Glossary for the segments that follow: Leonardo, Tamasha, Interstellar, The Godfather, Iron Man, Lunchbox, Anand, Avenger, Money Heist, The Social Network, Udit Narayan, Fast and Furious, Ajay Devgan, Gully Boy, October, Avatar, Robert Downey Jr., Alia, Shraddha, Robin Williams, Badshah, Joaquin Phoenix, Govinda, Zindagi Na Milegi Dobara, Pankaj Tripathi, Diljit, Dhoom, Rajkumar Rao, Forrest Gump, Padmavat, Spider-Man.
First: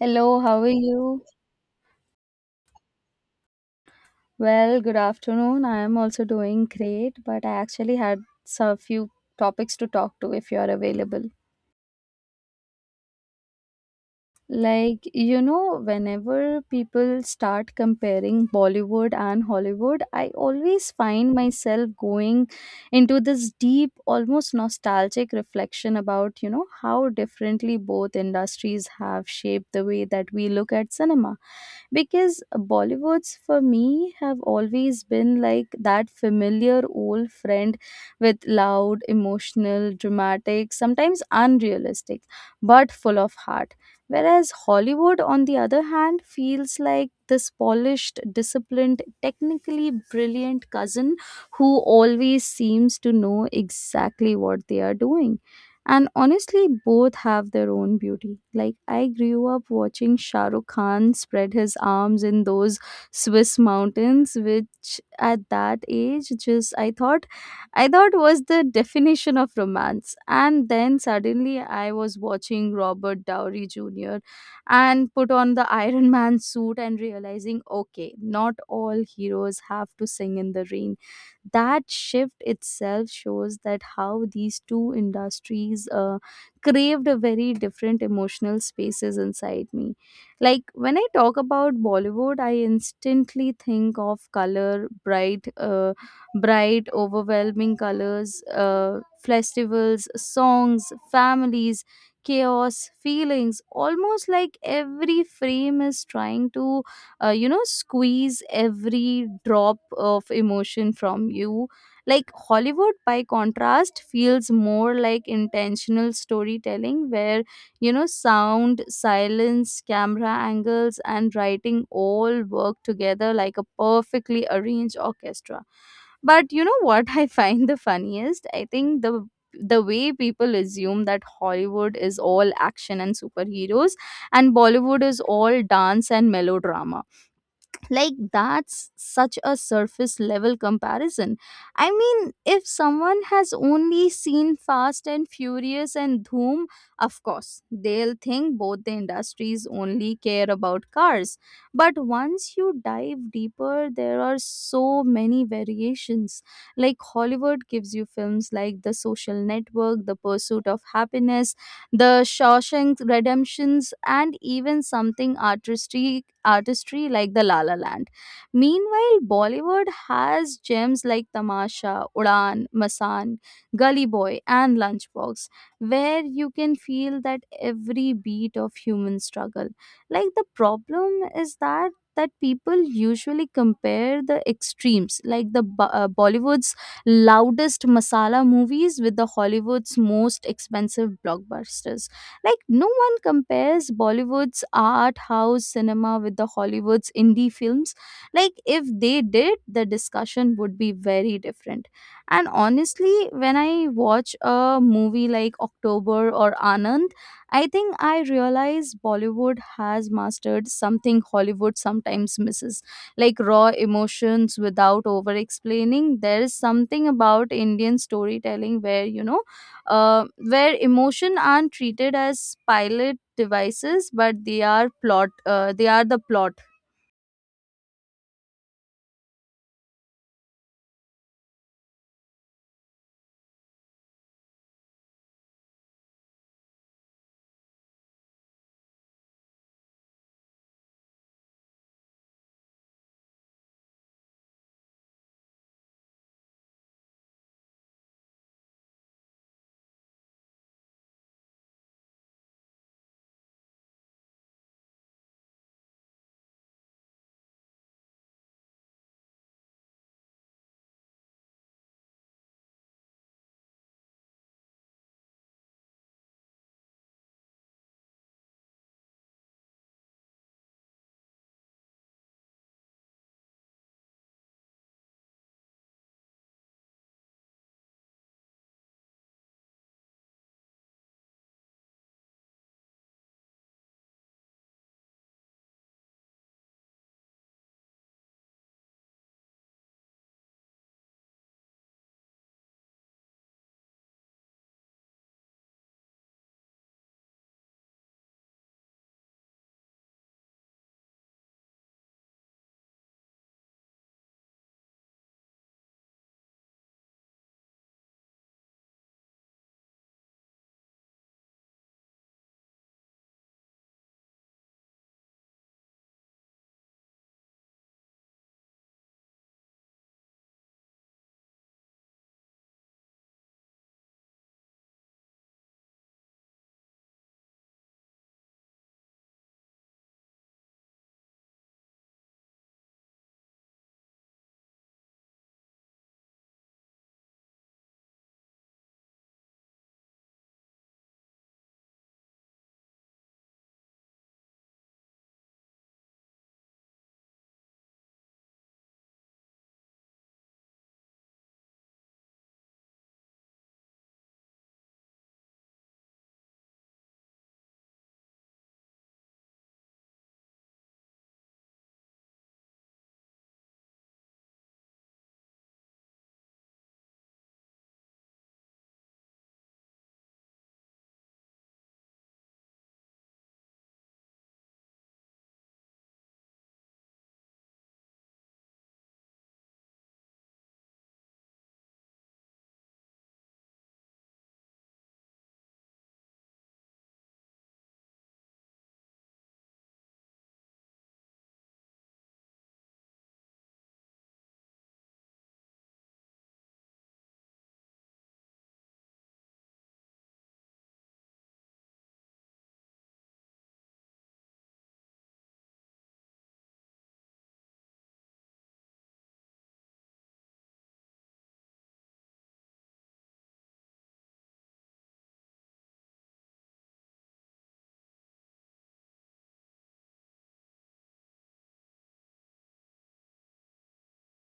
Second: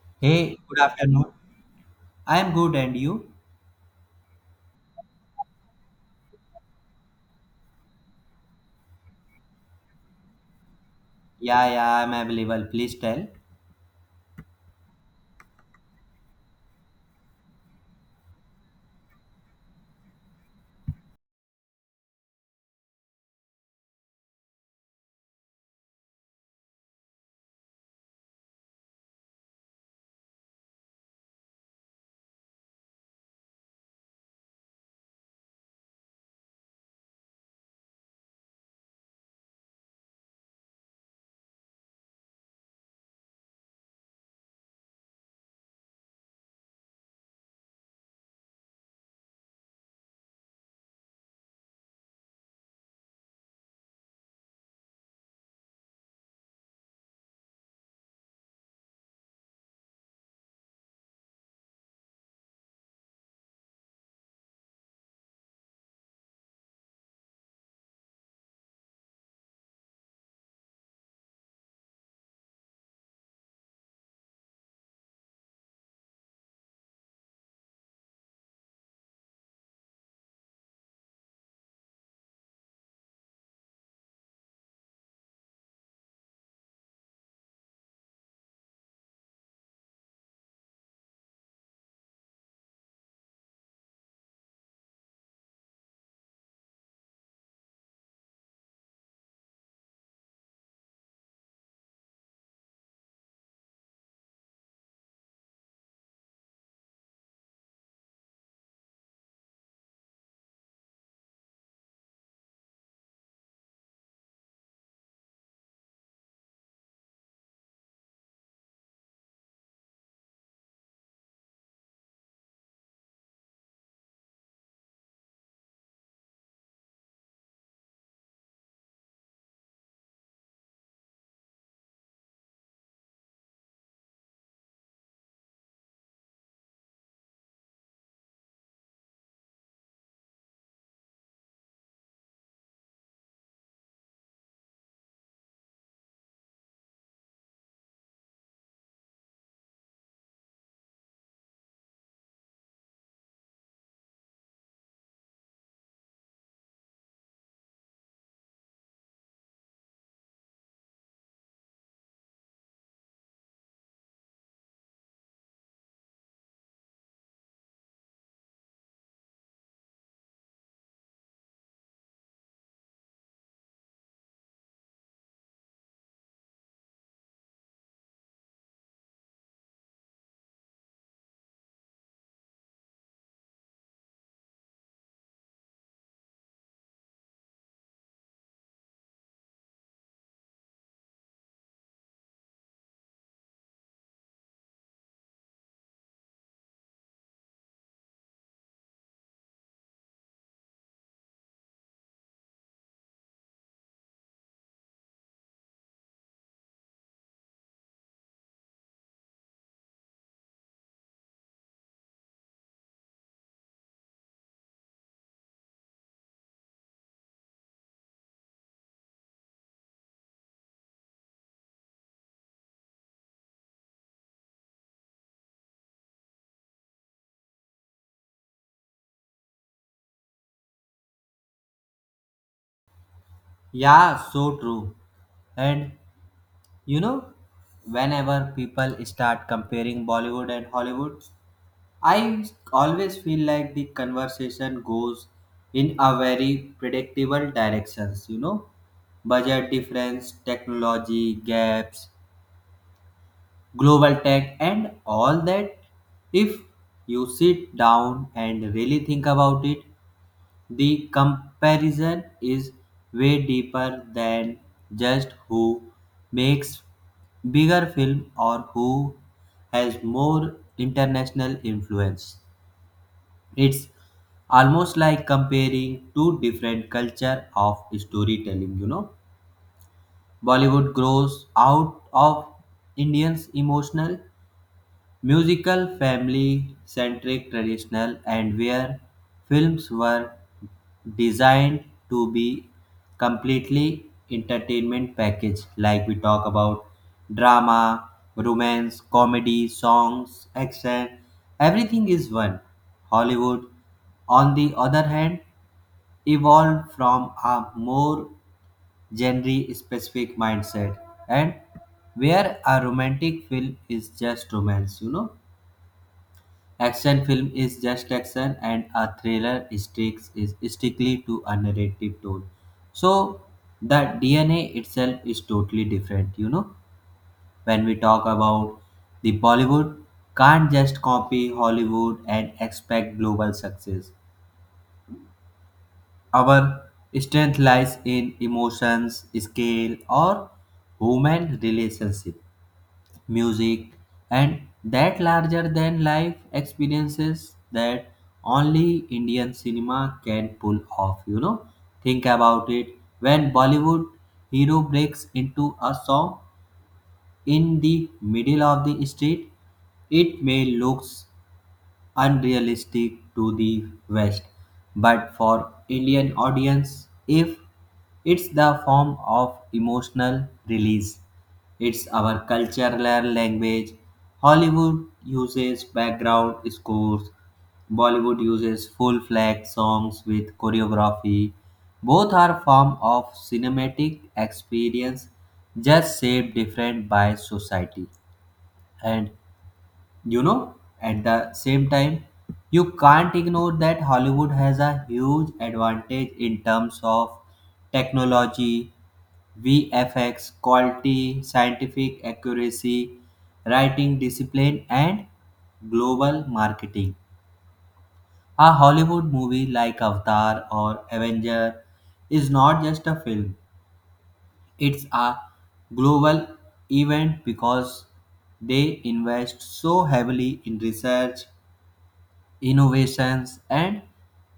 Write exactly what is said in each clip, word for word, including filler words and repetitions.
Hello, Hey, how are good you? afternoon. I am good, and you? Well, good afternoon. I am also doing great, but I actually had some few topics to talk to if you are available. Yeah, yeah, I'm available. Please tell. Like, you know, whenever people start comparing Bollywood and Hollywood, I always find myself going into this deep, almost nostalgic reflection about, you know, how differently both industries have shaped the way that we look at cinema. Because Bollywoods, for me, have always been like that familiar old friend with loud, emotional, dramatic, sometimes unrealistic, but full of heart. Whereas Hollywood, on the other hand, feels like this polished, disciplined, technically brilliant cousin who always seems to know exactly what they are doing. And honestly, both have their own beauty. Like, I grew up watching Shah Rukh Khan spread his arms in those Swiss mountains, which at that age, just I thought I thought was the definition of romance. And then suddenly I was watching Robert Downey Junior and put on the Iron Man suit and realizing, okay, not all heroes have to sing in the rain. That shift itself shows that how these two industries uh, craved a very different emotional spaces inside me. Like when I talk about Bollywood, I instantly think of color, bright. Uh, bright, overwhelming colors, uh, festivals, songs, families, chaos, feelings, almost like every frame is trying to, uh, you know, squeeze every drop of emotion from you. Like Hollywood, by contrast, feels more like intentional storytelling where, you know, sound, silence, camera angles, and writing all work together like a perfectly arranged orchestra. But you know what I find the funniest? I think the the way people assume that Hollywood is all action and superheroes and Bollywood is all dance and melodrama, like that's such a surface level comparison. I mean, if someone has only seen Fast and Furious and Dhoom, of course they'll think both the industries only care about cars. But once you dive deeper, there are so many variations. Like Hollywood gives you films like The Social Network, The Pursuit of Happiness, The Shawshank Redemptions, and even something artistry, artistry like the La La Land. Meanwhile, Bollywood has gems like Tamasha, Udan, Masan, Gully Boy, and Lunchbox, where you can feel that every beat of human struggle. Like the problem is that that people usually compare the extremes, like the Bo- uh, Bollywood's loudest masala movies with the Hollywood's most expensive blockbusters. Like, no one compares Bollywood's art house cinema with the Hollywood's indie films. Like, if they did, the discussion would be very different. And honestly, when I watch a movie like October or Anand, I think I realize Bollywood has mastered something Hollywood sometimes misses, like raw emotions without over explaining. There is something about Indian storytelling where, you know, uh, where emotion aren't treated as pilot devices, but they are plot uh, they are the plot. Yeah, so true. And you know, whenever people start comparing Bollywood and Hollywood, I always feel like the conversation goes in a very predictable directions, you know, budget difference, technology gaps, global tech, and all that. If you sit down and really think about it, the comparison is way deeper than just who makes bigger film or who has more international influence. It's almost like comparing two different culture of storytelling, you know. Bollywood grows out of Indians emotional musical family centric traditional and where films were designed to be completely entertainment package, like we talk about drama, romance, comedy, songs, action, everything is one. Hollywood, on the other hand, evolved from a more genre specific mindset, and where a romantic film is just romance, you know. Action film is just action, and a thriller sticks is strictly to a narrative tone. So the D N A itself is totally different. You know, when we talk about the Bollywood, can't just copy Hollywood and expect global success. Our strength lies in emotions, scale, or human relationship, music, and that larger than life experiences that only Indian cinema can pull off. You know, think about it, when Bollywood hero breaks into a song in the middle of the street, it may looks unrealistic to the West, but for Indian audience, if it's the form of emotional release, it's our cultural language. Hollywood uses background scores, Bollywood uses full fledged songs with choreography. Both are form of cinematic experience, just shaped different by society. And you know, at the same time, you can't ignore that Hollywood has a huge advantage in terms of technology, VFX quality, scientific accuracy, writing discipline, and global marketing. A Hollywood movie like Avatar or Avenger is not just a film, it's a global event, because they invest so heavily in research, innovations, and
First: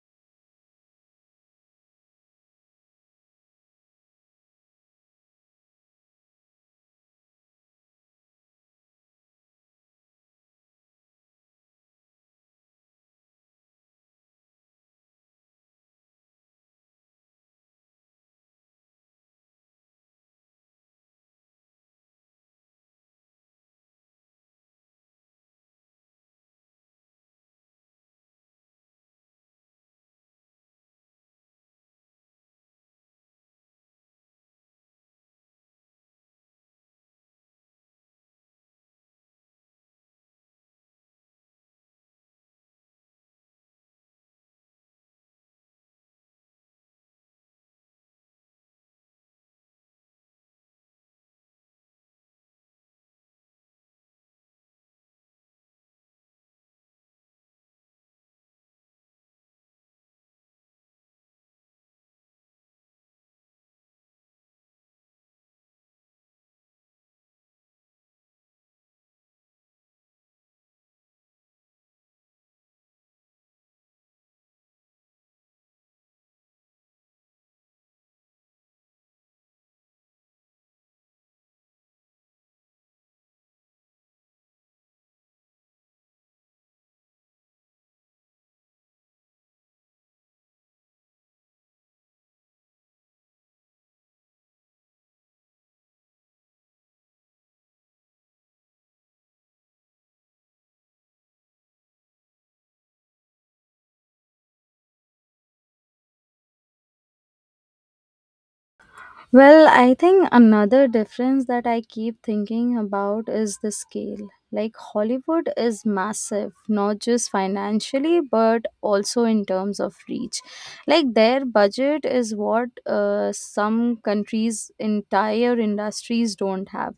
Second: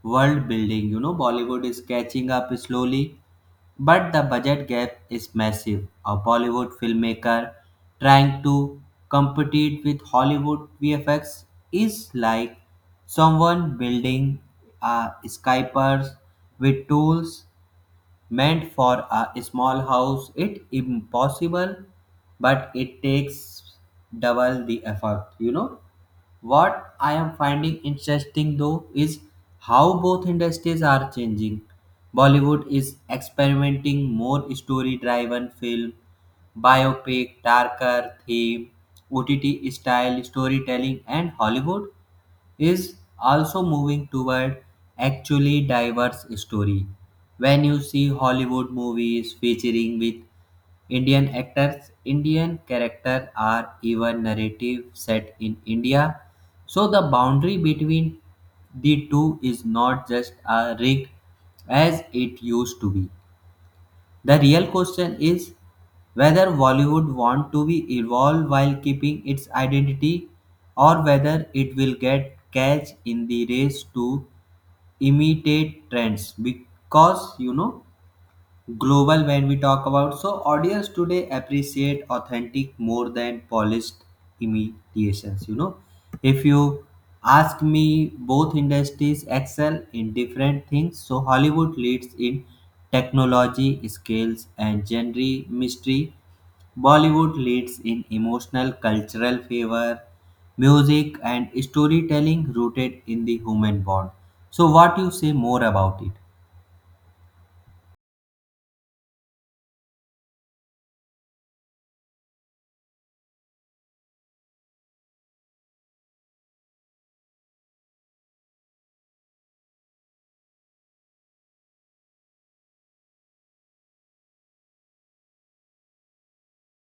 world building. You know, Bollywood is catching up slowly, but the budget gap is massive. A Bollywood filmmaker trying to compete with Hollywood V F X is like someone building a skyscraper with tools meant for a small house. It impossible, but it takes double the effort. You know. What I am finding interesting though is how both industries are changing. Bollywood is experimenting more story driven film, biopic, darker theme, O T T style storytelling, and Hollywood is also moving toward actually diverse story. When you see Hollywood movies featuring with Indian actors, Indian characters are even narrative set in India. So the boundary between the two is not just a rig as it used to be. The real question is whether Bollywood want to be evolved while keeping its identity, or whether it will get catch in the race to imitate trends, because you know, global when we talk about, so audience today appreciate authentic more than polished imitations. You know, if you ask me, both industries excel in different things. So Hollywood leads in technology, skills, and genre mystery, Bollywood leads in emotional cultural favor, music, and storytelling rooted in the human bond. So what you say more about it? Well, I think another difference that I keep thinking about is the scale. Like, Hollywood is massive, not just financially, but also in terms of reach. Like, their budget is what uh, some countries' entire industries don't have.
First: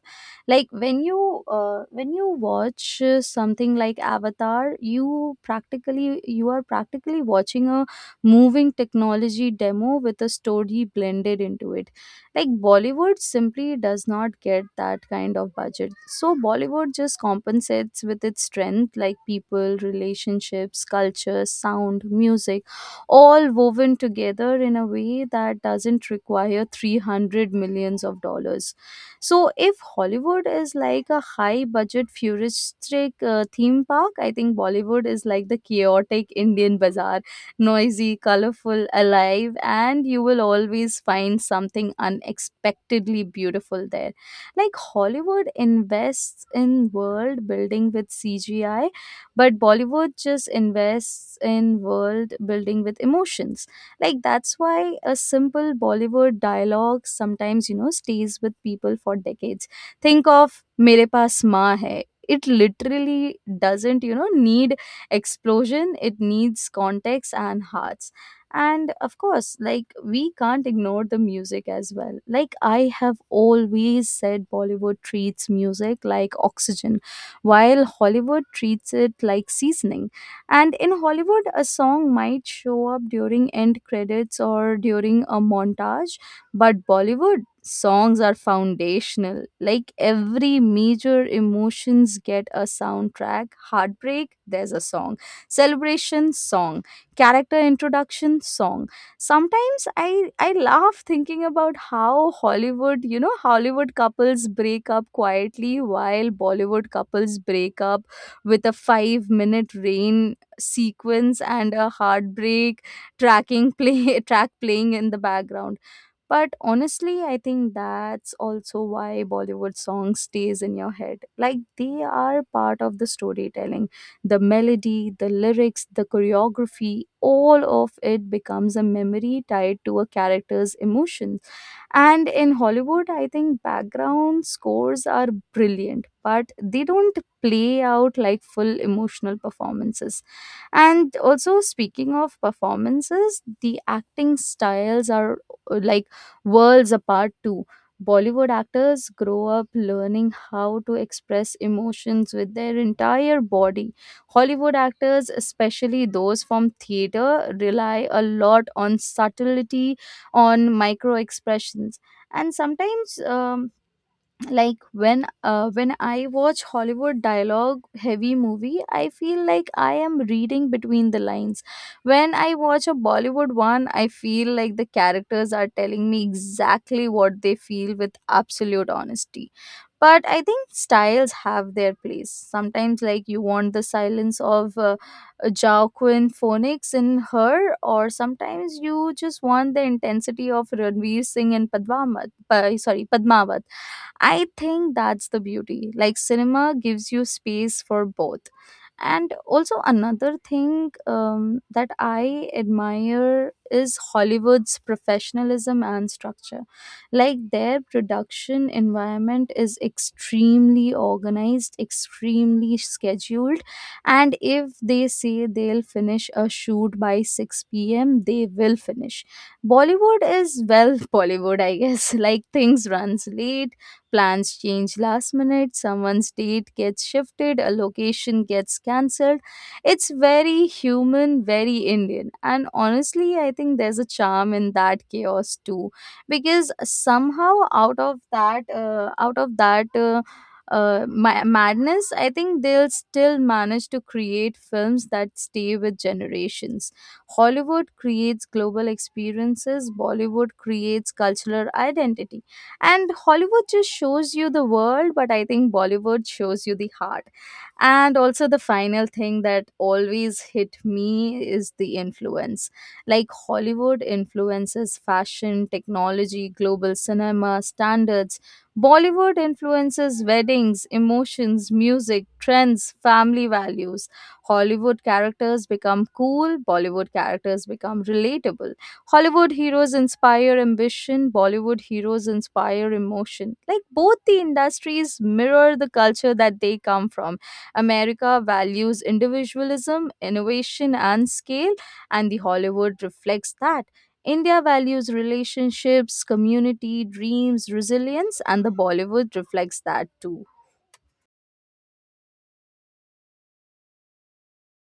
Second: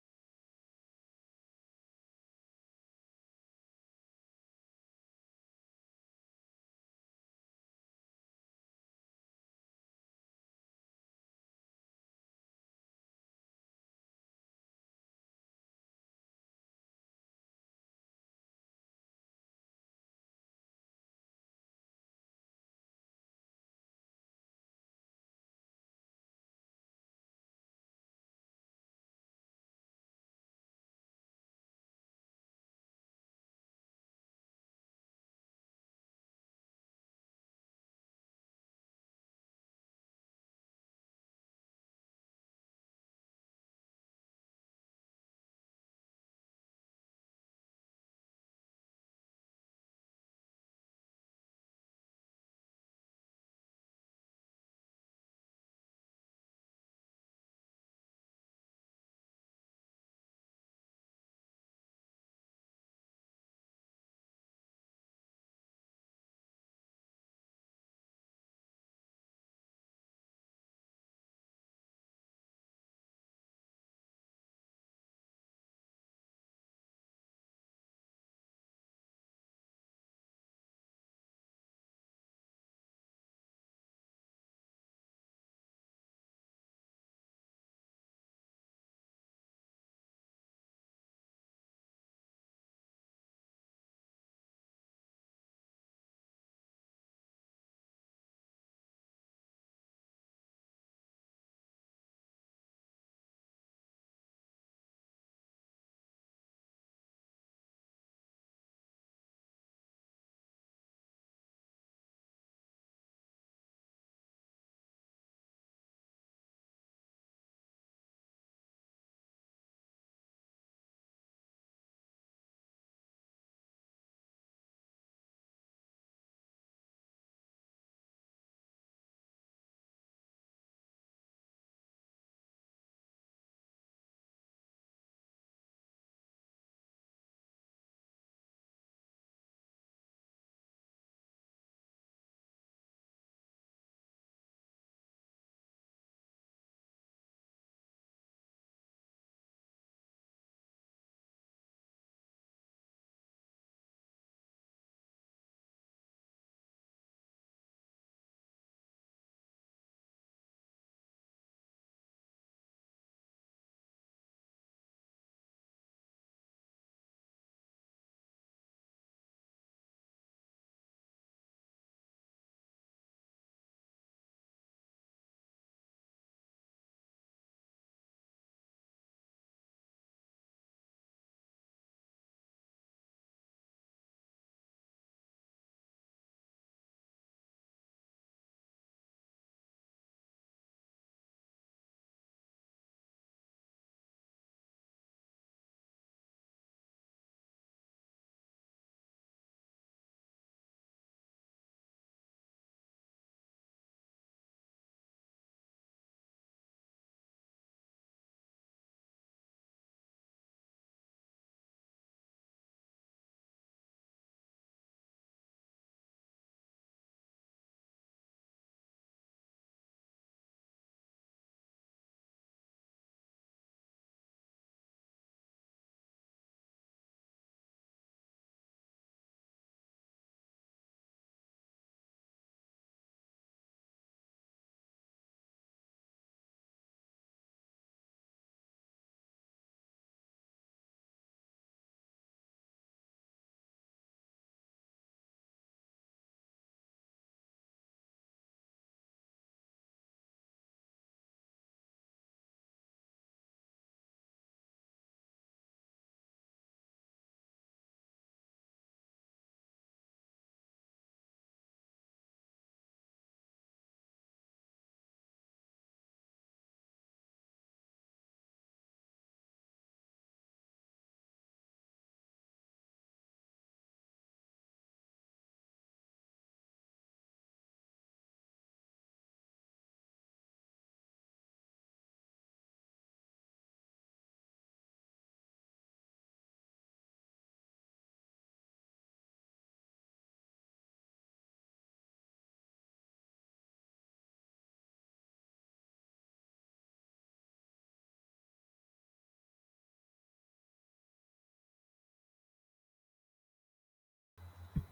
Like, when you uh, when you watch uh, something like Avatar, you practically you are practically watching a moving technology demo with a story blended into it. Like Bollywood simply does not get that kind of budget, so Bollywood just compensates with its strength, like people, relationships, culture, sound, music, all woven together in a way that doesn't require three hundred millions of dollars. So if Hollywood is like a high budget futuristic uh, theme park, I think Bollywood is like the chaotic Indian bazaar, noisy, colorful, alive, and you will always find something unexpectedly beautiful there. Like Hollywood invests in world building with C G I, but Bollywood just invests in world building with emotions. Like that's why a simple Bollywood dialogue sometimes, you know, stays with people for decades. Think of Mere Paas Maa Hai. It literally doesn't, you know, need explosion, it needs context and hearts. And of course, like, we can't ignore the music as well. Like, I have always said Bollywood treats music like oxygen, while Hollywood treats it like seasoning. And in Hollywood, a song might show up during end credits or during a montage, but Bollywood songs are foundational. Like every major emotions get a soundtrack. Heartbreak, there's a song. Celebration, song. Character introduction, song. Sometimes I I laugh thinking about how Hollywood, you know, Hollywood couples break up quietly while Bollywood couples break up with a five minute rain sequence and a heartbreak tracking play track playing in the background. But honestly, I think that's also why Bollywood song stays in your head. Like they are part of the storytelling. The melody, the lyrics, the choreography, all of it becomes a memory tied to a character's emotions. And in Hollywood, I think background scores are brilliant, but they don't play out like full emotional performances. And also, speaking of performances, the acting styles are uh, like worlds apart too. Bollywood actors grow up learning how to express emotions with their entire body. Hollywood actors, especially those from theater, rely a lot on subtlety, on micro expressions, and sometimes um, like when uh, when I watch Hollywood dialogue heavy movie, I feel like I am reading between the lines. When I watch a Bollywood one, I feel like the characters are telling me exactly what they feel with absolute honesty. But I think styles have their place sometimes. Like you want the silence of uh, Joaquin Phoenix in Her, or sometimes you just want the intensity of Ranveer Singh in Padmavat Pa- sorry Padmavat. I think that's the beauty. Like cinema gives you space for both. And also another thing um, that I admire is Hollywood's professionalism and structure. Like their production environment is extremely organized, extremely scheduled, and if they say they'll finish a shoot by six p m, they will finish. Bollywood is, well, Bollywood, I guess. Like things runs late. Plans change last minute, someone's date gets shifted, a location gets cancelled. It's very human, very Indian. And honestly, I think there's a charm in that chaos too, because somehow out of that uh, out of that uh, uh, ma- madness, I think they'll still manage to create films that stay with generations. Hollywood creates global experiences, Bollywood creates cultural identity. And Hollywood just shows you the world, but I think Bollywood shows you the heart. And also the final thing that always hit me is the influence. Like Hollywood influences fashion, technology, global cinema standards. Bollywood influences weddings, emotions, music trends, family values. Hollywood characters become cool, Bollywood characters become relatable. Hollywood heroes inspire ambition, Bollywood heroes inspire emotion. Like both the industries mirror the culture that they come from. America values individualism, innovation, and scale, and the Hollywood reflects that. India values relationships, community, dreams, resilience, and the Bollywood reflects that too.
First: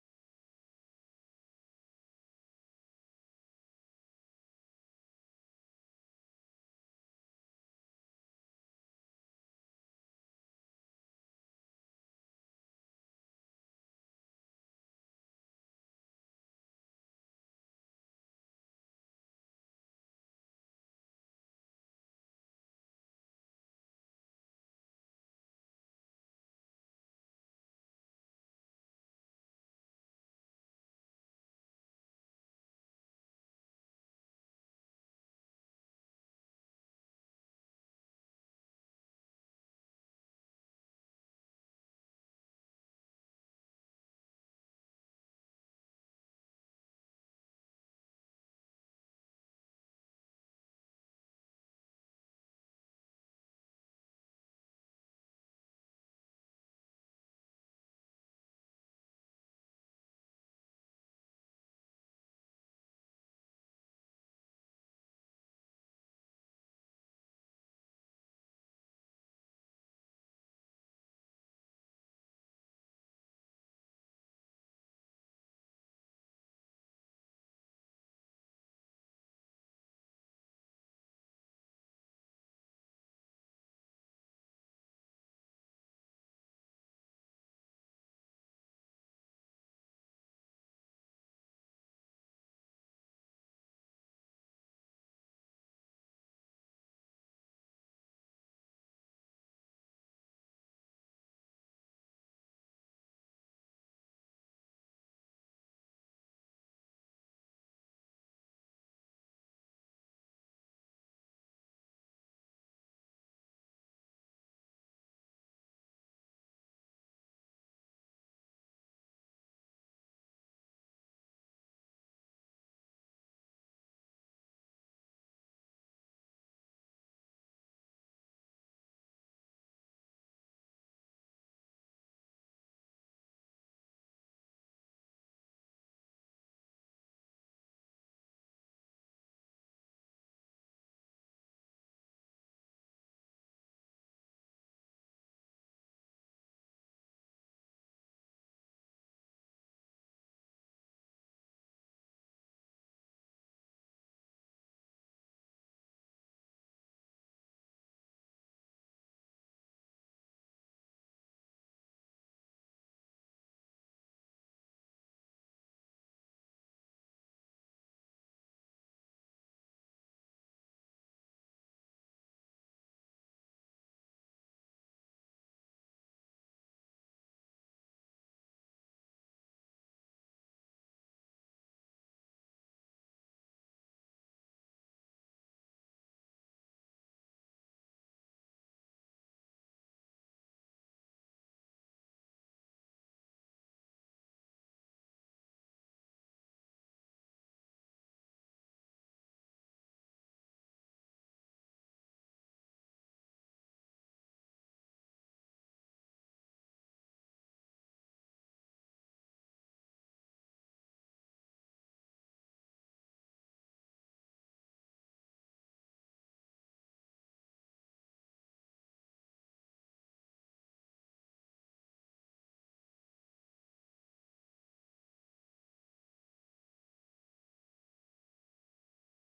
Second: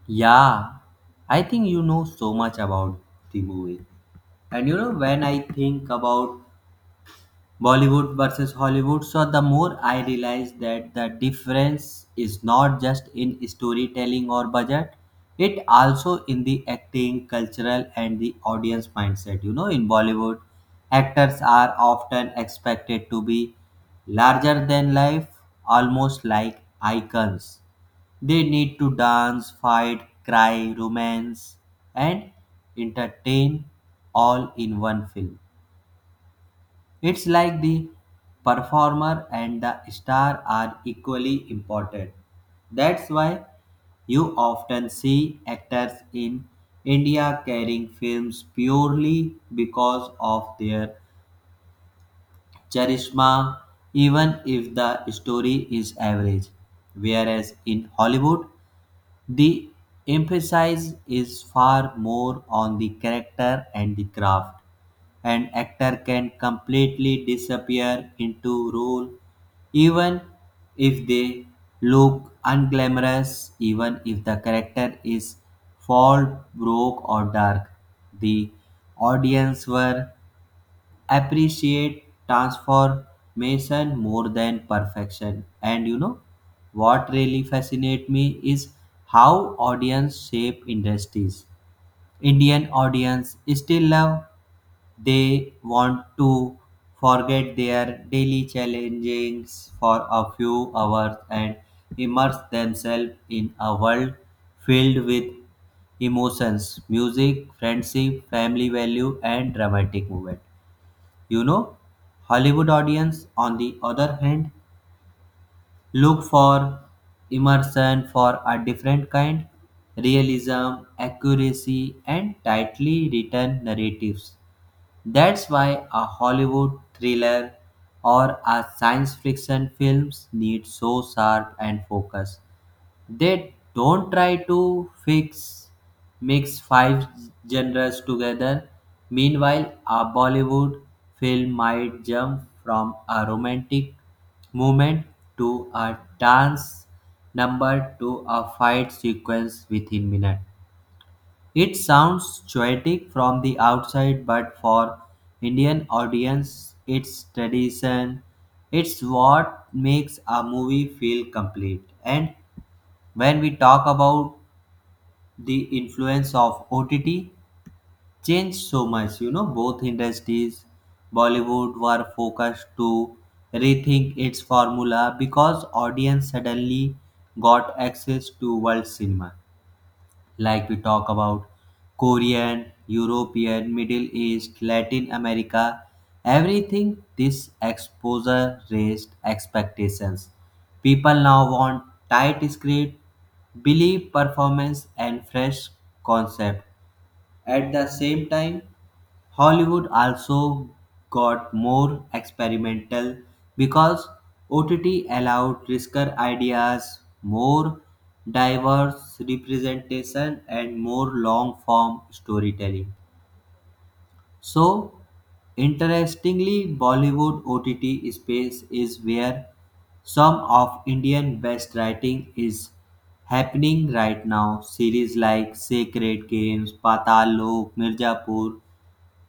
Yeah, I think you know so much about the movie. And you know, when I think about Bollywood versus Hollywood. So the more I realize that the difference is not just in storytelling or budget, it also in the acting, cultural, and the audience mindset. You know, in Bollywood, actors are often expected to be larger than life, almost like icons. They need to dance, fight, cry, romance, and entertain all in one film. It's like the performer and the star are equally important. That's why you often see actors in India carrying films purely because of their charisma, even if the story is average. Whereas in Hollywood, the emphasis is far more on the character and the craft. An actor can completely disappear into role, even if they look unglamorous, even if the character is fall broke or dark. The audience were appreciate transformation more than perfection. And you know, what really fascinates me is how audience shape industries. Indian audience still love, they want to forget their daily challenges for a few hours and immerse themselves in a world filled with emotions, music, friendship, family value, and dramatic movement. You know, Hollywood audience, on the other hand, look for immersion for a different kind, realism, accuracy, and tightly written narratives. That's why a Hollywood thriller or a science fiction films need so sharp and focus. They don't try to fix mix five genres together. Meanwhile, a Bollywood film might jump from a romantic movement to a dance number to a fight sequence within minutes. It sounds poetic from the outside, but for Indian audience, it's tradition. It's what makes a movie feel complete. And when we talk about the influence of O T T changed so much, you know, both industries, Bollywood were focused to rethink its formula, because audience suddenly got access to world cinema, like we talk about Korean, European, Middle East, Latin America, everything. This exposure raised expectations. People now want tight script, believe performance, and fresh concept. At the same time, Hollywood also got more experimental because O T T allowed riskier ideas, more diverse representation, and more long-form storytelling. So interestingly, Bollywood O T T space is where some of Indian best writing is happening right now. Series like Sacred Games, Patal Lok, Mirzapur,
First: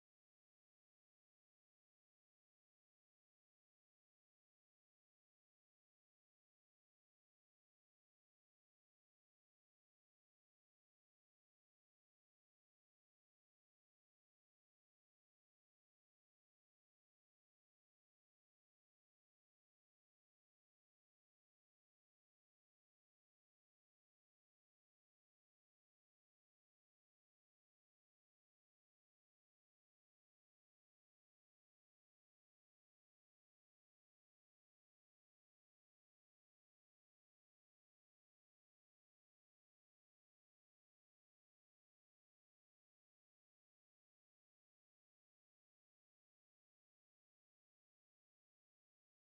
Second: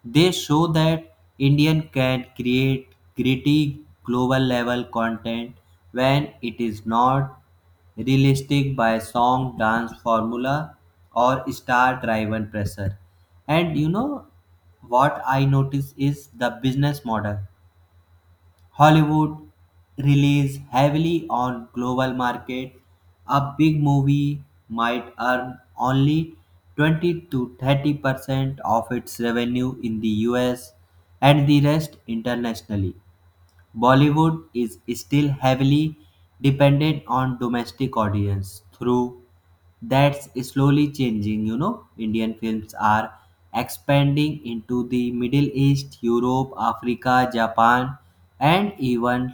they show that Indian can create gritty global level content when it is not realistic by song dance formula or star driven pressure. And you know, what I notice is the business model. Hollywood relies heavily on global market. A big movie might earn only twenty to thirty percent of its revenue in the U S, and the rest internationally. Bollywood is still heavily dependent on domestic audience, through that's slowly changing. You know, Indian films are expanding into the Middle East, Europe, Africa, Japan, and even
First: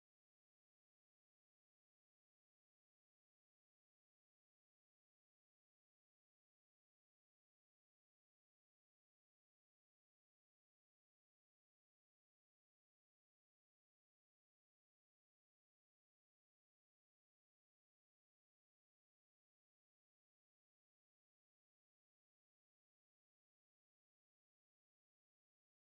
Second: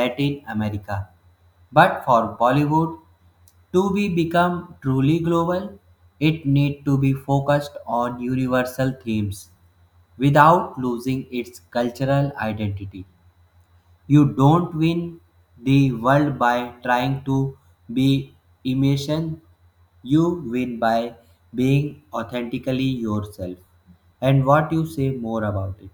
Latin America. But for Bollywood to be become truly global, it need to be focused on universal themes without losing its cultural identity. You don't win the world by trying to be imitation. You win by being authentically yourself. And what you say more about it.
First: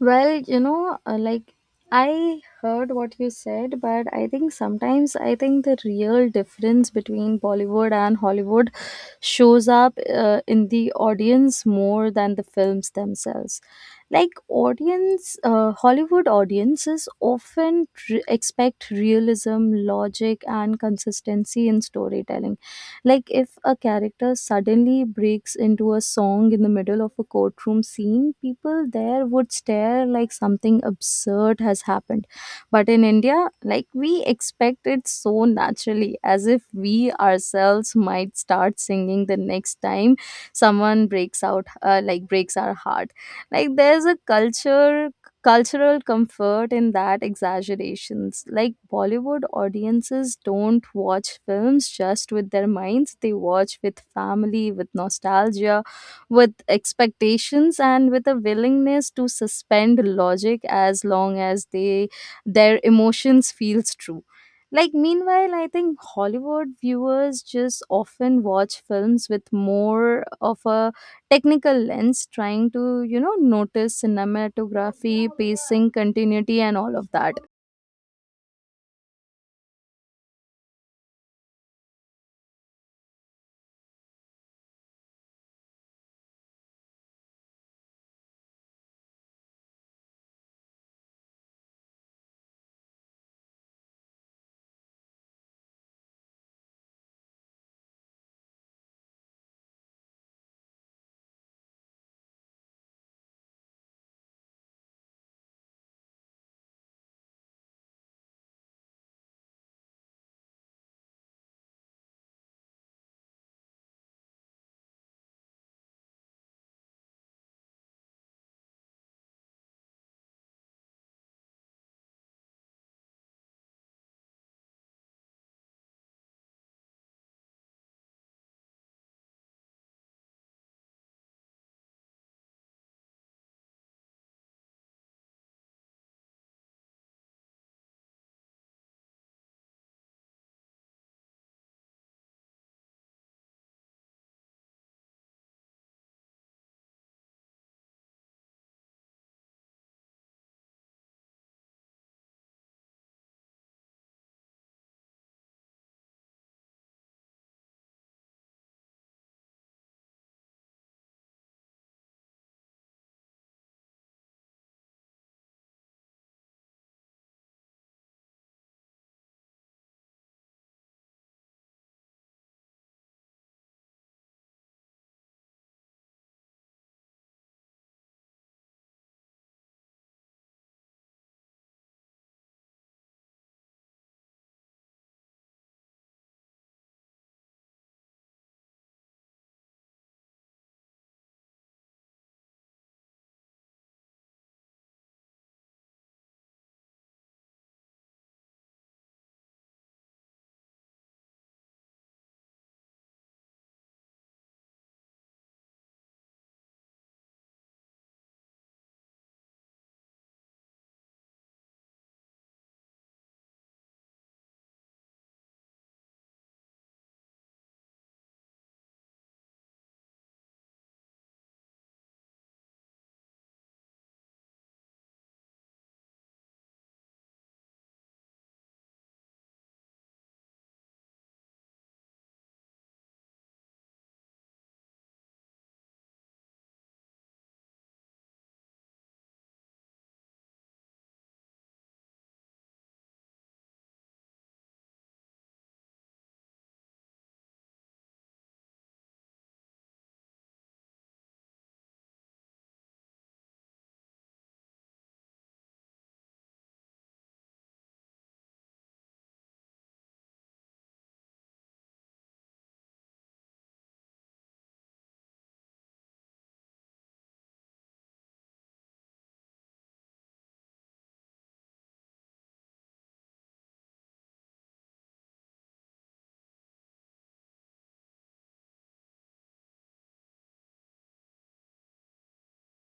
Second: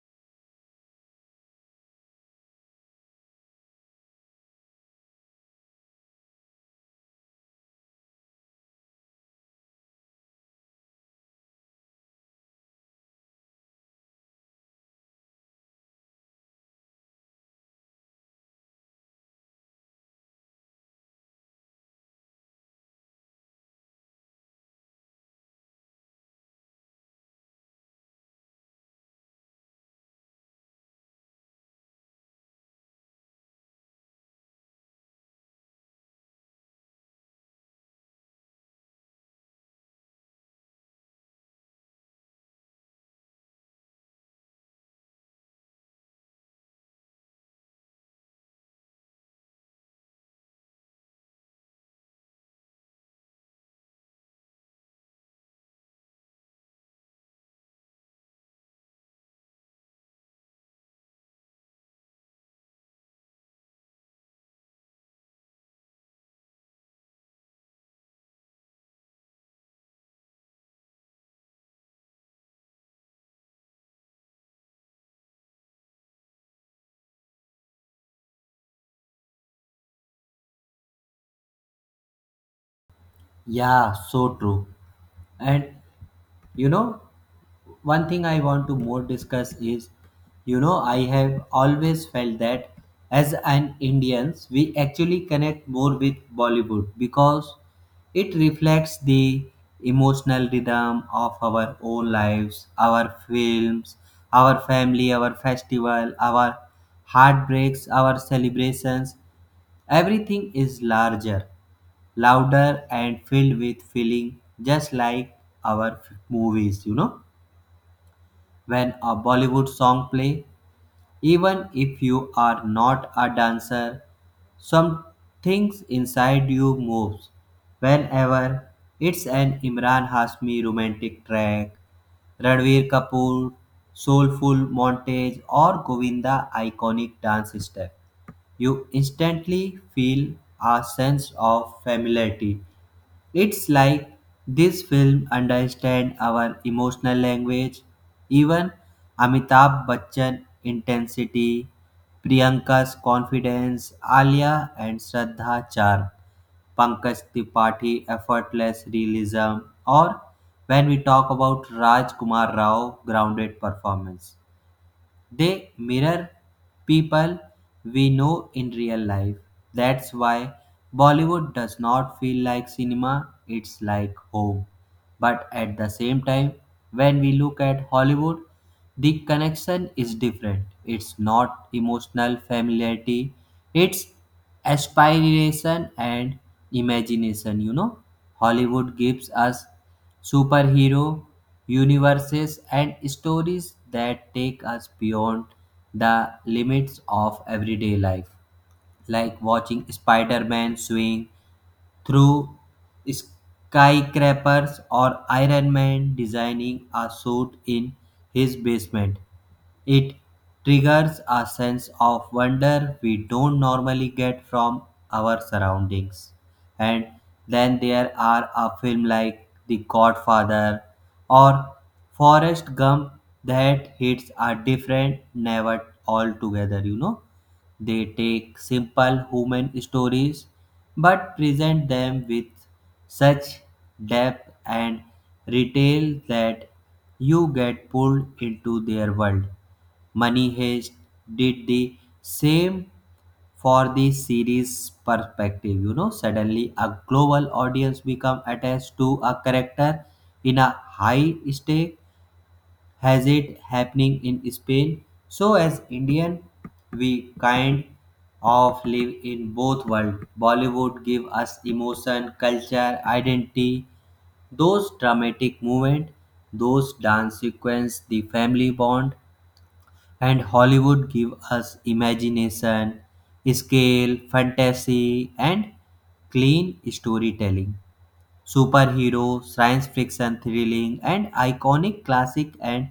Well, you know, uh, like I heard what you said, but I think sometimes I think the real difference between Bollywood and Hollywood shows up uh, in the audience more than the films themselves. Like audience, uh, Hollywood audiences often re- expect realism, logic, and consistency in storytelling. Like if a character suddenly breaks into a song in the middle of a courtroom scene, people there would stare like something absurd has happened. But in India, like, we expect it so naturally, as if we ourselves might start singing the next time someone breaks out, uh, like breaks our heart. Like there's a culture cultural comfort in that exaggerations. Like Bollywood audiences don't watch films just with their minds, they watch with family, with nostalgia, with expectations, and with a willingness to suspend logic as long as they their emotions feels true. Like meanwhile, I think Hollywood viewers just often watch films with more of a technical lens, trying to, you know, notice cinematography, pacing, continuity, and all of that. Yeah, so true. And you know, one thing I want to more discuss is, you know, I have always felt that as an Indians, we actually connect more with Bollywood, because it reflects the emotional rhythm of our own lives. Our films, our family, our festival, our heartbreaks, our celebrations, everything is larger, louder, and filled with feeling, just like our f- movies. You know, when a Bollywood song play, even if you are not a dancer, some things inside you moves. Whenever it's an Imran Hasmi romantic track, Ranveer Kapoor soulful montage, or Govinda iconic dance step, you instantly feel a sense of familiarity. It's like this film understands our emotional language. Even Amitabh Bachchan intensity, Priyanka's confidence, Alia and Shraddha charm, Pankaj Tripathi effortless realism, or when we talk about Raj Kumar Rao grounded performance, they mirror people we know in real life. That's why Bollywood does not feel like cinema, it's like home. But at the same time, when we look at Hollywood, the connection is different. It's not emotional familiarity, it's aspiration and imagination. You know, Hollywood gives us superhero universes and stories that take us beyond the limits of everyday life, like watching Spider-Man swing through skyscrapers, or Iron Man designing a suit in his basement. It triggers a sense of wonder we don't normally get from our surroundings. And then there are a film like The Godfather or Forrest Gump that hits a different never altogether, you know. They take simple human stories but present them with such depth and detail that you get pulled into their world. Money Heist did the same for the series perspective. You know, suddenly a global audience become attached to a character in a high stake has it happening in Spain. So as Indian, we kind of live in both worlds. Bollywood give us emotion, culture, identity, those dramatic movement, those dance sequence, the family bond, and Hollywood give us imagination, scale, fantasy, and clean storytelling, superhero, science fiction, thrilling, and iconic classic. And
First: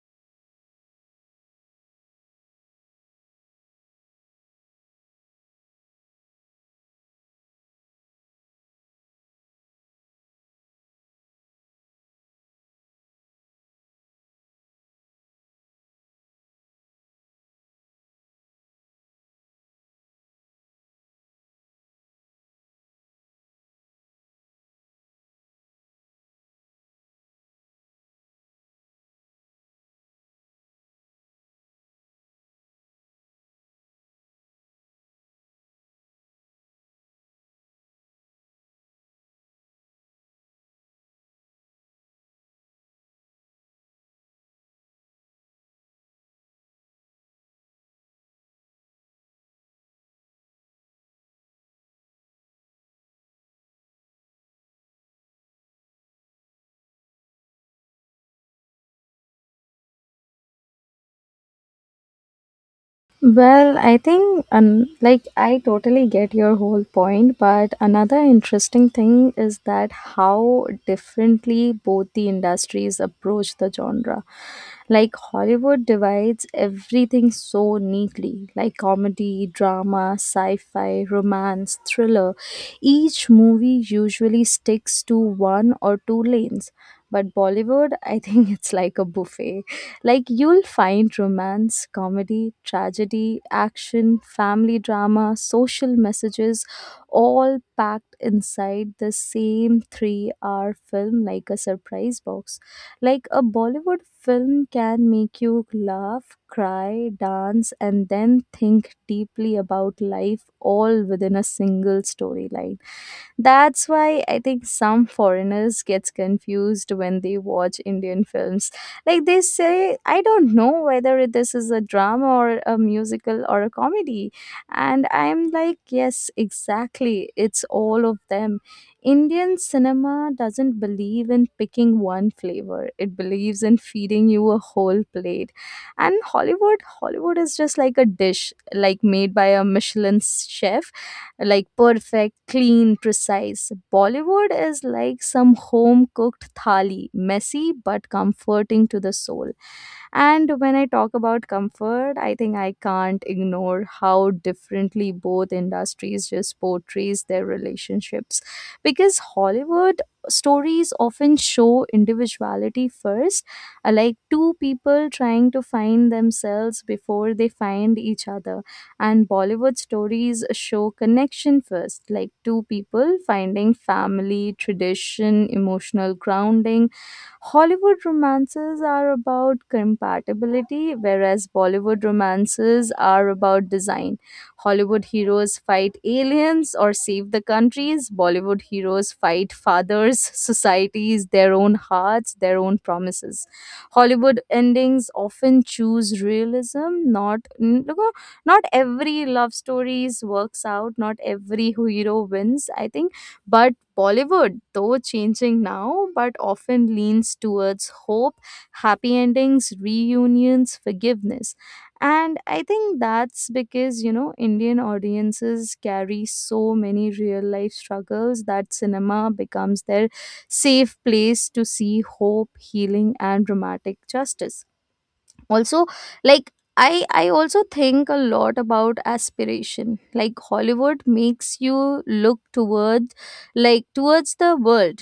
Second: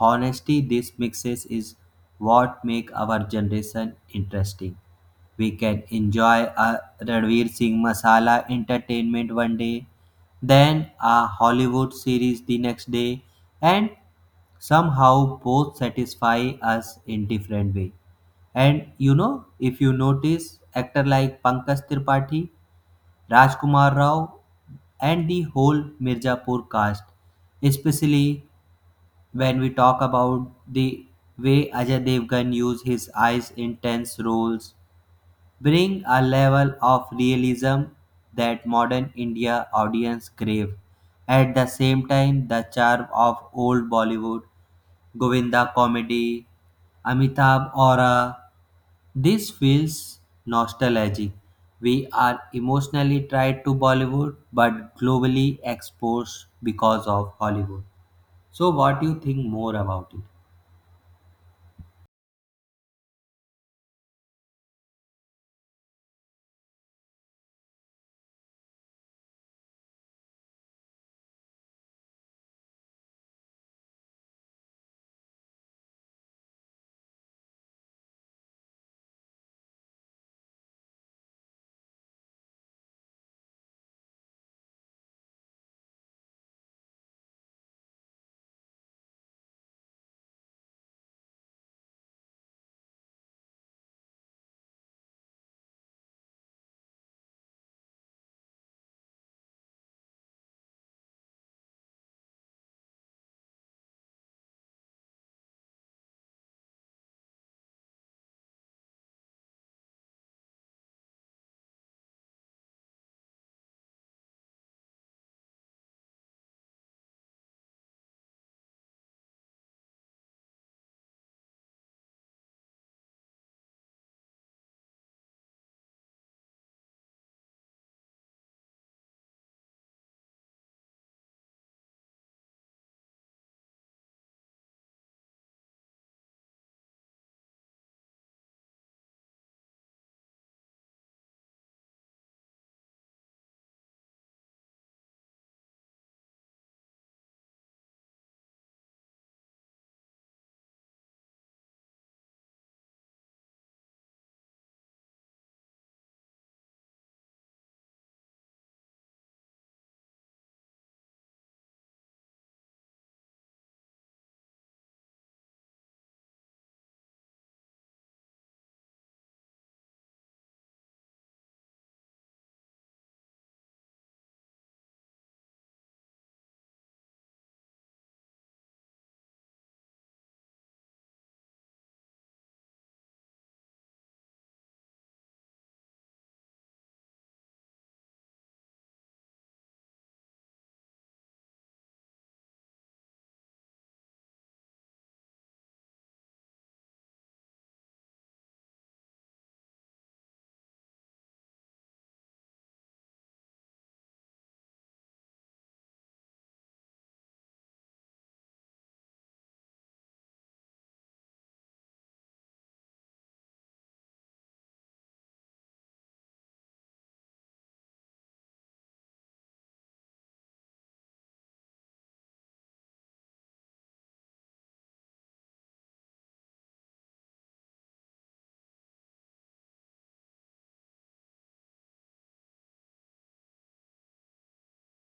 honesty, this mixes is what make our generation interesting. We can enjoy a Ranveer Singh masala entertainment one day, then a Hollywood series the next day, and somehow both satisfy us in different way. And you know, if you notice, actor like Pankaj Tripathi, Rajkumar Rao, and the whole Mirzapur cast, especially when we talk about the way Ajay Devgan used his eyes in tense roles, bring a level of realism that modern India audience crave. At the same time, the charm of old Bollywood, Govinda comedy, Amitabh aura, this feels nostalgic. We are emotionally tied to Bollywood but globally exposed because of Hollywood. So what do you think more about it? Well, I think, um, like, I totally get your whole point, but another interesting thing is that how differently both the industries approach the genre. Like, Hollywood divides everything so neatly, like comedy, drama, sci fi, romance, thriller. Each movie usually sticks to one or two lanes, but Bollywood, I think, it's like a buffet. Like you'll find romance, comedy, tragedy, action, family drama, social messages all packed inside the same three-hour film like a surprise box. Like a Bollywood film can make you laugh, cry, dance, and then think deeply about life all within a single storyline. That's why I think some foreigners gets confused when they watch Indian films. Like they say, I don't know whether this is a drama or a musical or a comedy. And I'm like, yes, exactly. It's all of them. Indian cinema doesn't believe in picking one flavor. It believes in feeding you a whole plate. And Hollywood, Hollywood is just like a dish like made by a Michelin chef, like perfect, clean, precise. Bollywood is like some home cooked thali, messy but comforting to the soul. And when I talk about comfort, I think I can't ignore how differently both industries just portrays their relationships. Because Hollywood stories often show individuality first, uh, like two people trying to find themselves before they find each other. And Bollywood stories show connection first, like two people finding family, tradition, emotional grounding. Hollywood romances are about compatibility, whereas Bollywood romances are about design. Hollywood heroes fight aliens or save the countries. Bollywood heroes fight fathers, societies, their own hearts, their own promises. Hollywood endings often choose realism. Not n- look, uh, Not every love stories works out. Not every hero wins. I think, but Bollywood, though changing now, but often leans towards hope, happy endings, reunions, forgiveness. And I think that's because, you know, Indian audiences carry so many real life struggles that cinema becomes their safe place to see hope, healing, and dramatic justice also. Like i i also think a lot about aspiration. Like Hollywood makes you look towards, like towards the world,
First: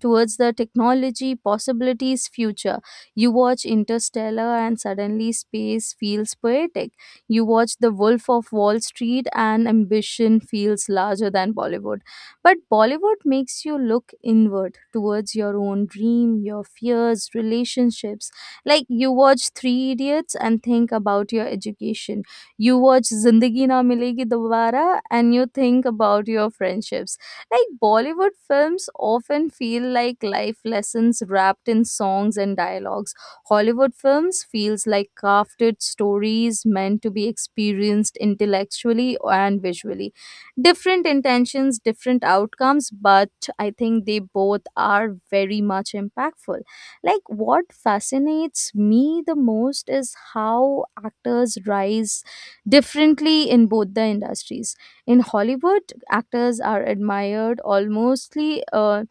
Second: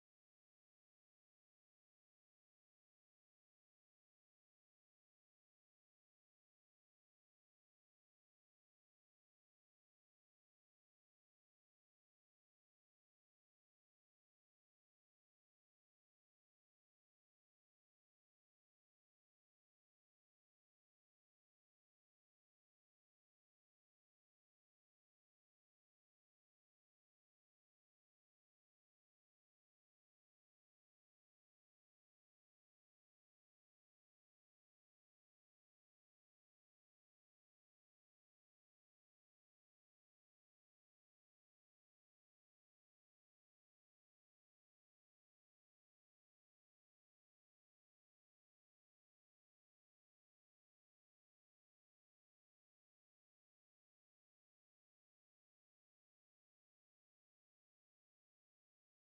towards the technology, possibilities, future. You watch Interstellar and suddenly space feels poetic. You watch The Wolf of Wall Street and ambition feels larger than Bollywood. But Bollywood makes you look inward towards your own dream, your fears, relationships. Like you watch Three Idiots and think about your education. You watch Zindagi Na Milegi Dobara and you think about your friendships. Like Bollywood films often feel like life lessons wrapped in songs and dialogues. Hollywood films feels like crafted stories meant to be experienced intellectually and visually. Different intentions, different outcomes, but I think they both are very much impactful. Like, what fascinates me the most is how actors rise differently in both the industries. In Hollywood, actors are admired almostly. Uh,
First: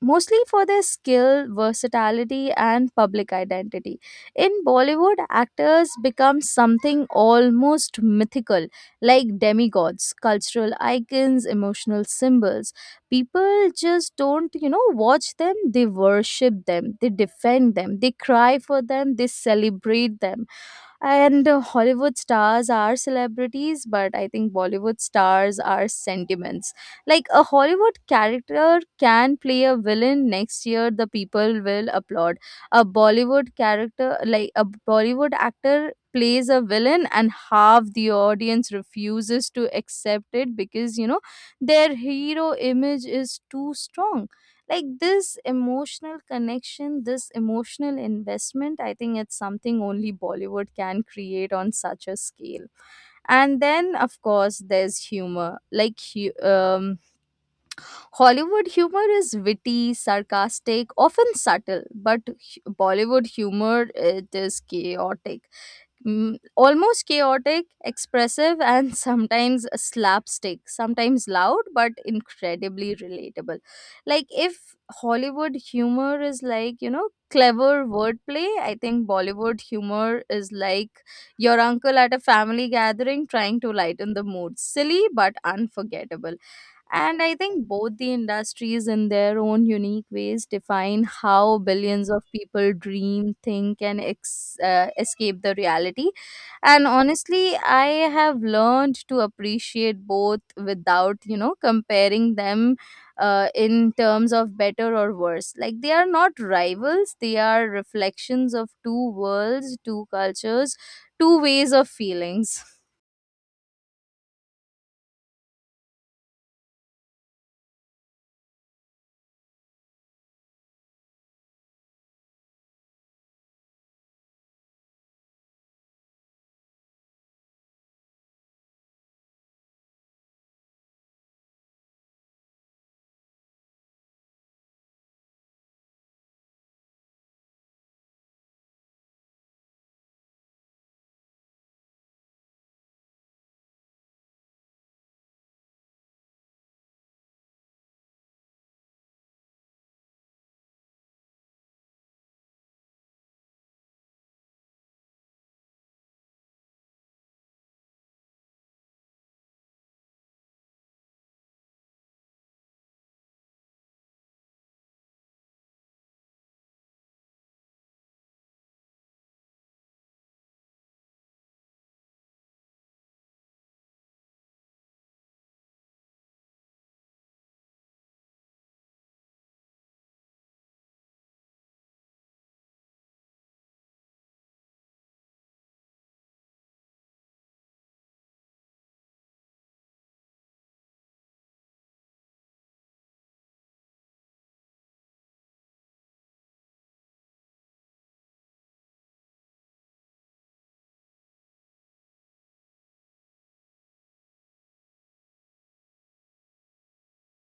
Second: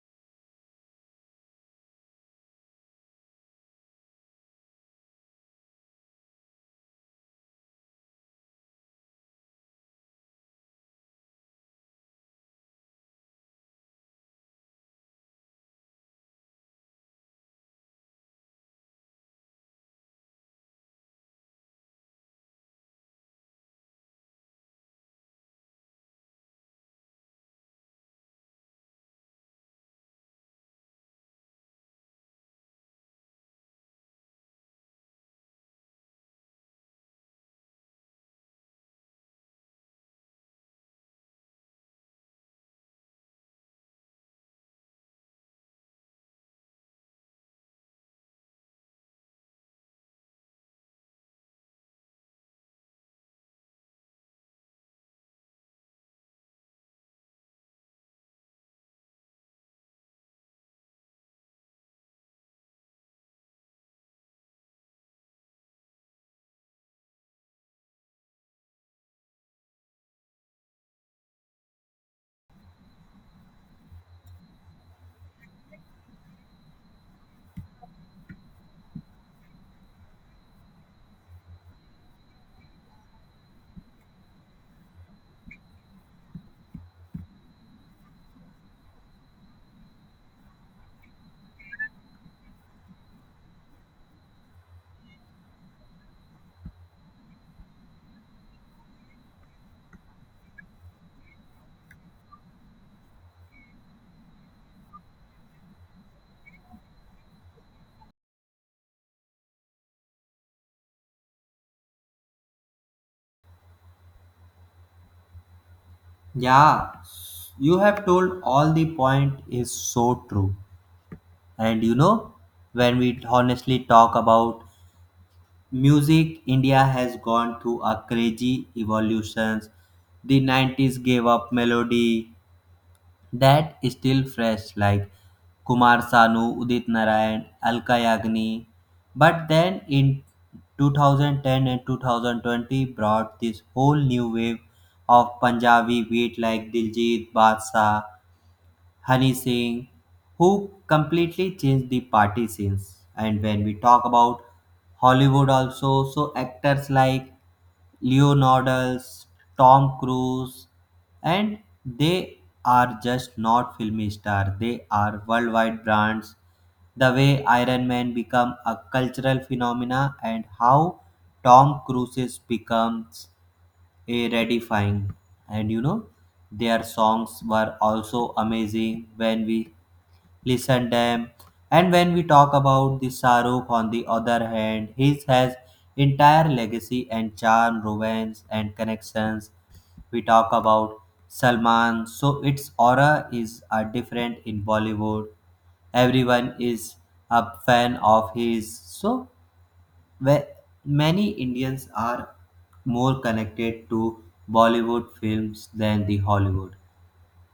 Mostly for their skill, versatility, and public identity. In Bollywood, actors become something almost mythical, like demigods, cultural icons, emotional symbols. People just don't, you know, watch them, they worship them, they defend them, they cry for them, they celebrate them. And uh, Hollywood stars are celebrities, but I think Bollywood stars are sentiments. Like a Hollywood character can play a villain next year, the people will applaud. A Bollywood character, like a Bollywood actor plays a villain and half the audience refuses to accept it, because you know their hero image is too strong. Like this emotional connection, this emotional investment, I think it's something only Bollywood can create on such a scale. And then of course there's humor. Like hu- um, hollywood humor is witty, sarcastic, often subtle, but hu- Bollywood humor, it is chaotic, mm, almost chaotic, expressive, and sometimes a slapstick, sometimes loud, but incredibly relatable. Like, if Hollywood humor is like, you know, clever wordplay, I think Bollywood humor is like your uncle at a family gathering trying to lighten the mood. Silly, but unforgettable. And I think both the industries, in their own unique ways, define how billions of people dream, think, and ex- uh, escape the reality. And honestly, I have learned to appreciate both without you know comparing them, uh, in terms of better or worse. Like they are not rivals, they are reflections of two worlds, two cultures, two ways of feelings. Yeah, you have told all the point is so true. And you know, when we honestly talk about music, India has gone through a crazy evolutions. The nineties gave up melody that is still fresh, like Kumar Sanu, Udit Narayan, Alka Yagni. But then in twenty ten and two thousand twenty brought this whole new wave of Punjabi beat like Diljit, Badshah, Hani Singh, who completely changed the party scenes. And when we talk about Hollywood also, so actors like Leonardo, Tom Cruise, and they are just not film stars, they are worldwide brands. The way Iron Man become a cultural phenomena, and how Tom Cruise becomes eh, gratifying. And you know, their songs were also amazing when we listen them. And when we talk about the Sarukh, on the other hand, his has entire legacy and charm, romance and connections. We talk about Salman, so its aura is uh, different in Bollywood. Everyone is a fan of his, so where many Indians are more connected to Bollywood films than the Hollywood.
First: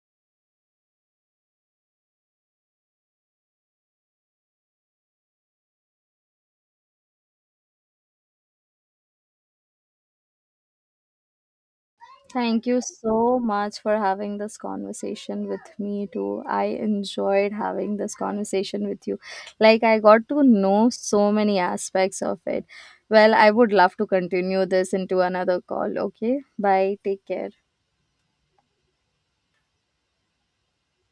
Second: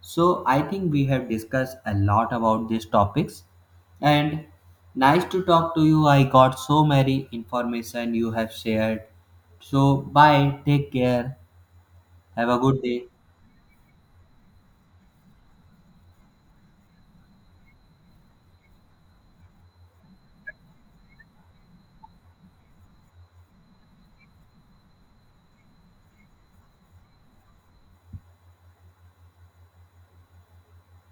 So I think we have discussed a lot about these topics, and nice to talk to you. I got so many information you have shared. So bye, take care. Have a Thank you good day. so much for having this conversation with me too. I enjoyed having this conversation with you. Like, I got to know so many aspects of it. Well, I would love to continue this into another call. Okay, bye. Take care.